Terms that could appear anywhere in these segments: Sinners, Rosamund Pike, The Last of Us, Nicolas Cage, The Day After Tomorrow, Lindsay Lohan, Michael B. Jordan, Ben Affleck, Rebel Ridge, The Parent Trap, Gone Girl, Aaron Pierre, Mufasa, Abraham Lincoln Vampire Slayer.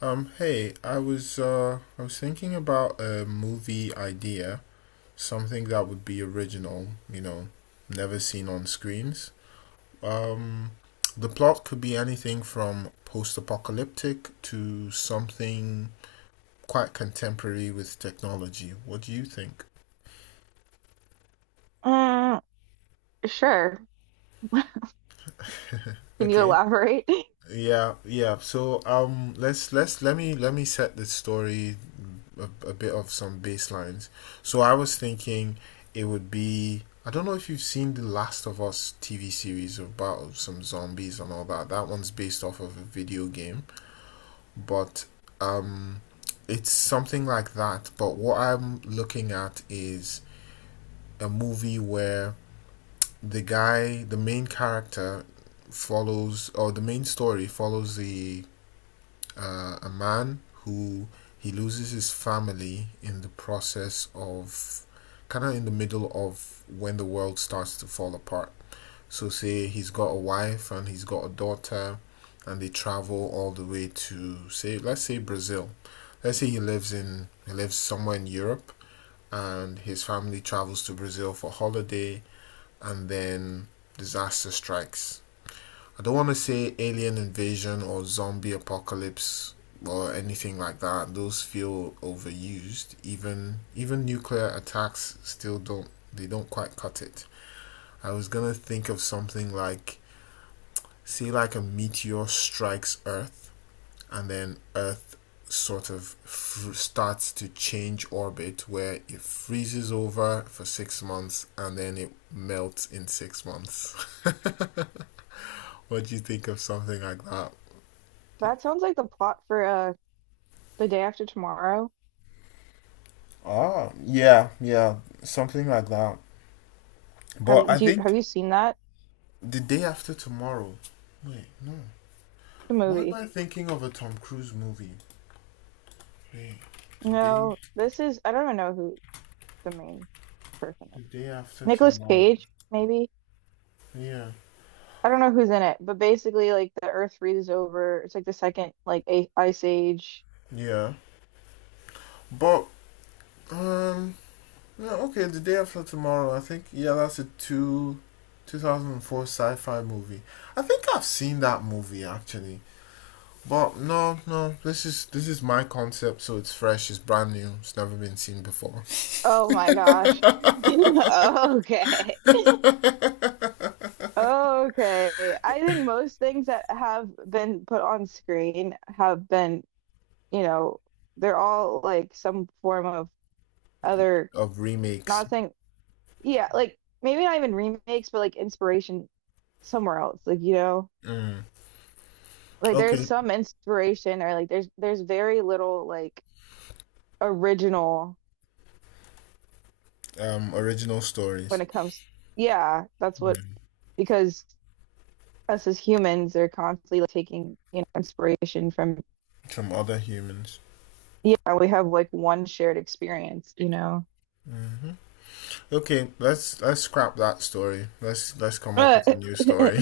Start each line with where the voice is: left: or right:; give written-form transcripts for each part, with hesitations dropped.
left: Hey, I was thinking about a movie idea, something that would be original, never seen on screens. Um, the plot could be anything from post-apocalyptic to something quite contemporary with technology. What do you think?
right: Mm, sure. Can you
left: Okay.
right: elaborate?
left: Yeah, yeah. So let me set the story a bit of some baselines. So I was thinking it would be I don't know if you've seen the Last of Us TV series about some zombies and all that. That one's based off of a video game, but um, it's something like that. But what I'm looking at is a movie where the main character, follows or the main story follows the a man who he loses his family in the process of kind of in the middle of when the world starts to fall apart. So, say he's got a wife and he's got a daughter, and they travel all the way to say, let's say Brazil. Let's say he lives somewhere in Europe, and his family travels to Brazil for holiday, and then disaster strikes. I don't want to say alien invasion or zombie apocalypse or anything like that. Those feel overused. Even nuclear attacks still don't they don't quite cut it. I was gonna think of something like say like a meteor strikes Earth and then Earth starts to change orbit where it freezes over for 6 months and then it melts in 6 months. What do you think of something like that?
right: That sounds like the plot for The Day After Tomorrow.
left: Ah, yeah, yeah, something like that. But I
right: Have
left: think
right: you seen that?
left: the day after tomorrow. Wait,
right: The
left: why am
right: movie.
left: I thinking of a Tom Cruise movie? Wait, the day,
right: No, this is I don't even know who the main person
left: the
right: is.
left: day after
right: Nicolas
left: tomorrow.
right: Cage, maybe?
left: Yeah,
right: I don't know who's in it, but basically like the Earth freezes over. It's like the second like a ice age.
left: yeah. But um, yeah, okay, the day after tomorrow. I think yeah, 2004 sci-fi movie. I think I've seen that movie actually. But no, no, this is my concept, so it's fresh, it's brand new, it's never been seen before.
right: Oh my gosh. Okay. Okay. I think most things that have been put on screen have been you know, they're all like some form of other,
left: Of remakes.
right: not saying, yeah, like maybe not even remakes, but like inspiration somewhere else. Like,
left: Mm.
right: like there's
left: Okay.
right: some inspiration or like there's very little like original
left: Original
right: when
left: stories.
right: it comes, yeah, that's what,
left: Mm.
right: because us as humans are constantly like taking, you know, inspiration from,
left: From other humans.
right: yeah, we have like one shared experience, you know.
left: Okay, let's scrap that story. Let's come up with a new story.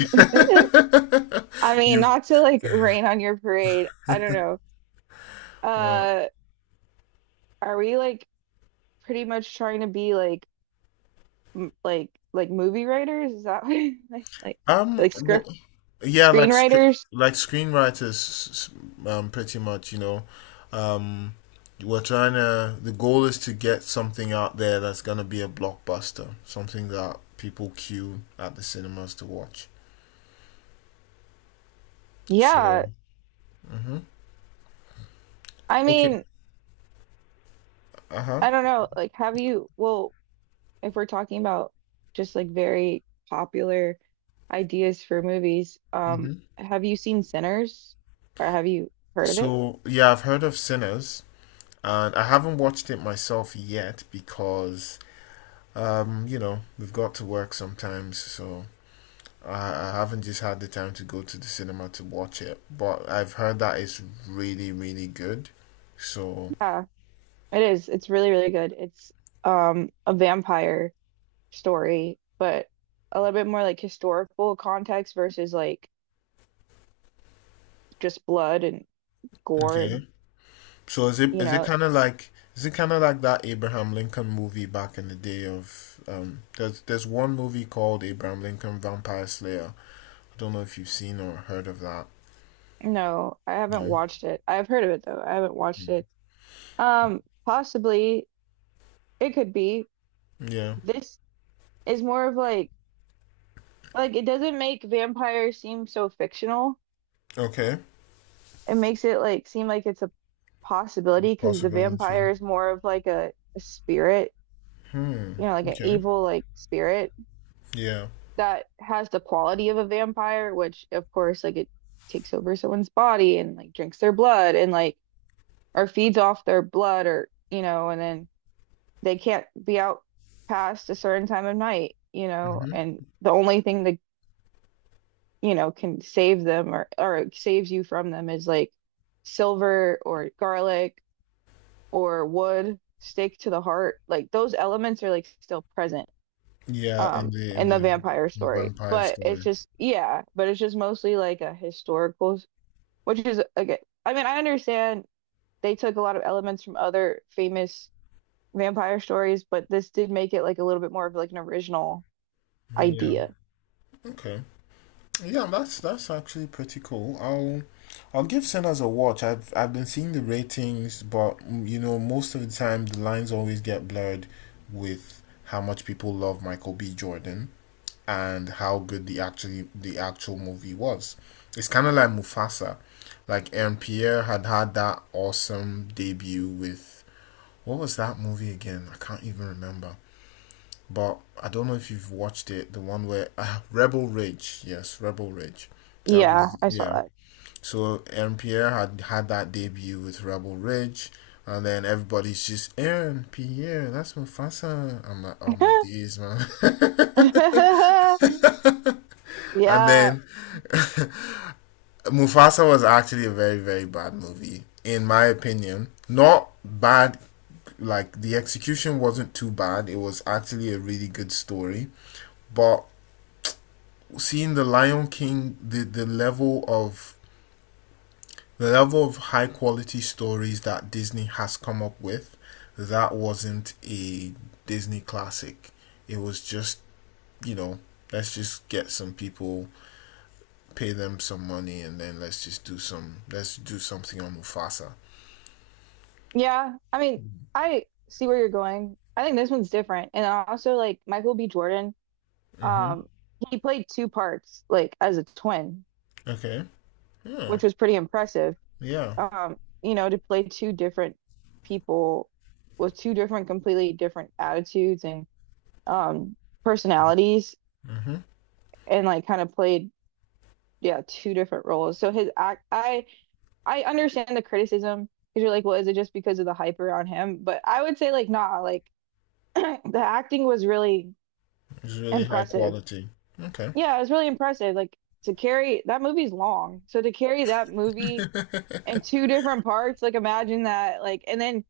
right: I mean,
left: you
right: not to like rain on your parade. I don't know.
left: uh,
right: Uh, are we like pretty much trying to be like m like movie writers? Is that what like like
left: um wha-
right: script
left: yeah,
right: screenwriters?
left: like screenwriters, pretty much. You know, um, we're trying to. The goal is to get something out there that's gonna be a blockbuster, something that people queue at the cinemas to watch.
right: Yeah.
left: So, mhm.
right: I
left: Okay,
right: mean,
left: uh huh.
right: I don't know. Like, have you? Well, if we're talking about just like very popular ideas for movies, have you seen Sinners? Or have you heard of it?
left: So yeah, I've heard of Sinners, and I haven't watched it myself yet because you know we've got to work sometimes, so I haven't just had the time to go to the cinema to watch it. But I've heard that it's really really good. So
right: Yeah, it is. It's really really good. It's a vampire story, but a little bit more like historical context versus like just blood and gore, and
left: okay, so
right: you
left: is it
right: know.
left: kind of like is it kind of like that Abraham Lincoln movie back in the day of um? There's one movie called Abraham Lincoln Vampire Slayer. I don't know if you've seen or heard of that.
right: No, I haven't
left: No.
right: watched it. I've heard of it though. I haven't watched
left: Mm.
right: it. Possibly it could be.
left: Yeah.
right: This is more of like it doesn't make vampires seem so fictional.
left: Okay.
right: It makes it like seem like it's a possibility because the
left: Possibility.
right: vampire is more of like a spirit,
left: Hmm.
right: you know, like an
left: Okay.
right: evil like spirit
left: Yeah.
right: that has the quality of a vampire, which of course, like it takes over someone's body and like drinks their blood and like or feeds off their blood or, you know, and then they can't be out past a certain time of night, you know,
left: Hmm.
right: and the only thing that you know can save them or saves you from them is like silver or garlic or wood stake to the heart. Like those elements are like still present
left: Yeah.
right: in the vampire
left: In the
right: story,
left: vampire
right: but it's
left: story.
right: just, yeah, but it's just mostly like a historical, which is again, I mean I understand they took a lot of elements from other famous vampire stories, but this did make it like a little bit more of like an original
left: Yeah.
right: idea.
left: Okay. Yeah, that's actually pretty cool. I'll give Sinners a watch. I've been seeing the ratings, but mm, you know, most of the time the lines always get blurred with how much people love Michael B. Jordan and how good the actual movie was. It's kind of like Mufasa. Like Aaron Pierre had that awesome debut with what was that movie again? I can't even remember but I don't know if you've watched it, the one where ah, Rebel Ridge, yes, Rebel Ridge. That
right: Yeah,
left: was
right: I
left: yeah.
right: saw
left: So Aaron Pierre had that debut with Rebel Ridge, and then everybody's just Aaron Pierre, that's Mufasa. I'm like, oh my
right: that.
left: days, man. And
right: Yeah,
left: then Mufasa was actually a very, very bad movie, in my opinion. Not bad, like the execution wasn't too bad. It was actually a really good story. But seeing the Lion King, the level of high quality stories that Disney has come up with, that wasn't a Disney classic. It was just you know let's just get some people, pay them some money, and then let's do something on Mufasa.
right: yeah, I mean, I see where you're going. I think this one's different, and also like Michael B. Jordan,
left: Hmm.
right: um he played two parts like as a twin,
left: Okay. Yeah.
right: which was pretty impressive.
left: Yeah.
right: You know, to play two different people with two different, completely different attitudes and um personalities,
left: Hmm.
right: and like kind of played, yeah, two different roles. So his act I understand the criticism because you're like, well, is it just because of the hype around him? But I would say like nah, like the acting was really
left: It's really high
right: impressive.
left: quality. Okay.
right: Yeah, it was really impressive. Like to carry that movie's long. So to carry that movie in two different parts, like imagine that, like and then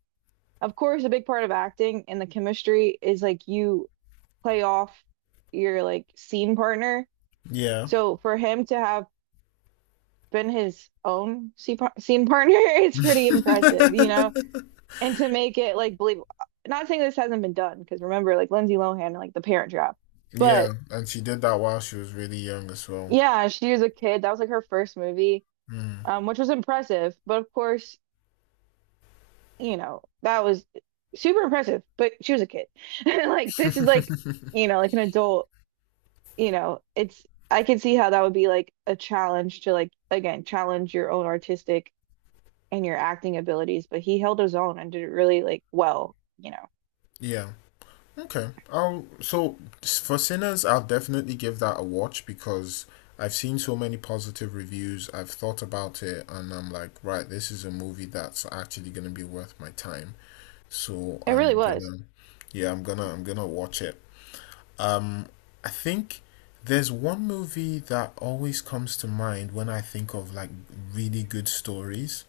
right: of course, a big part of acting and the chemistry is like you play off your like scene partner.
left: Yeah.
right: So for him to have been his own scene partner, it's pretty impressive, you know? And to make it like believable. Not saying this hasn't been done, because remember, like Lindsay Lohan and like The Parent Trap.
left: Yeah,
right: But
left: and she did that while she was really young as well.
right: yeah, she was a kid. That was like her first movie,
left: Mm.
right: which was impressive. But of course, you know, that was super impressive, but she was a kid. Like this is like, you know, like an adult, you know, it's I can see how that would be like a challenge to like again challenge your own artistic and your acting abilities, but he held his own and did it really like well, you know.
left: Yeah. Okay. I'll so for Sinners, I'll definitely give that a watch because I've seen so many positive reviews. I've thought about it and I'm like, right, this is a movie that's actually gonna be worth my time. So
right: It really was.
left: yeah, I'm gonna watch it. Um, I think there's one movie that always comes to mind when I think of like really good stories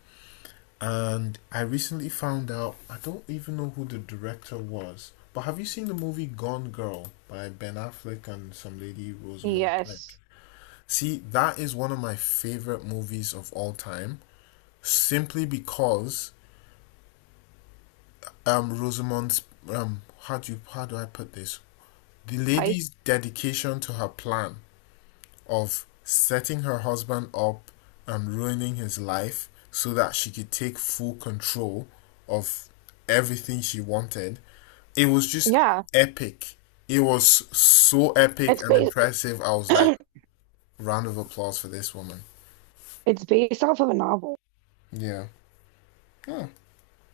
left: and I recently found out I don't even know who the director was. But have you seen the movie Gone Girl by Ben Affleck and some lady Rosamund Pike?
right: Yes,
left: See, that is one of my favorite movies of all time, simply because Rosamund's how do you how do I put this? The
right: Pike.
left: lady's dedication to her plan of setting her husband up and ruining his life so that she could take full control of everything she wanted. It was just
right: Yeah,
left: epic. It was so epic
right: it's
left: and
right: based
left: impressive. I was like, round of applause for this woman.
right: it's based off of a novel.
left: Yeah. Huh.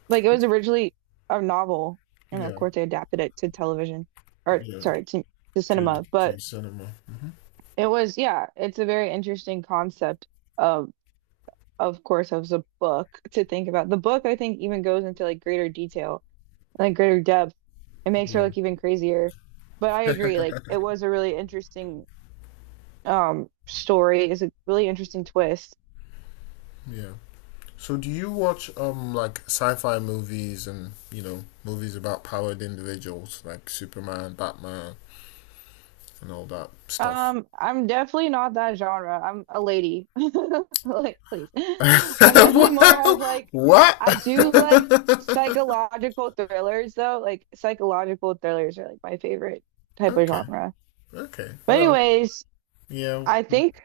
right: Like it was originally a novel, and of
left: Yeah.
right: course they adapted it to television, or
left: Yeah.
right: sorry, to cinema,
left: To
right: but
left: cinema.
right: it was, yeah, it's a very interesting concept of of course, of the book to think about. The book I think even goes into like greater detail, like greater depth. It makes her
left: Yeah.
right: look even crazier. But I agree, like it was a really interesting story. It's a really interesting twist.
left: Yeah. So do you watch like sci-fi movies and you know movies about powered individuals like Superman, Batman, and all that stuff.
right: I'm definitely not that genre. I'm a lady. Like, please. I'm definitely more of like,
left: What?
right: I do like psychological thrillers though. Like psychological thrillers are like my favorite type of
left: Okay,
right: genre.
left: okay.
right: But
left: Well,
right: anyways,
left: yeah.
right: I think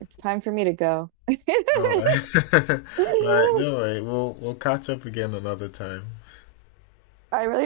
right: it's time for me to go.
left: All right, right.
right: I
left: Don't worry. We'll catch up again another time.
right: really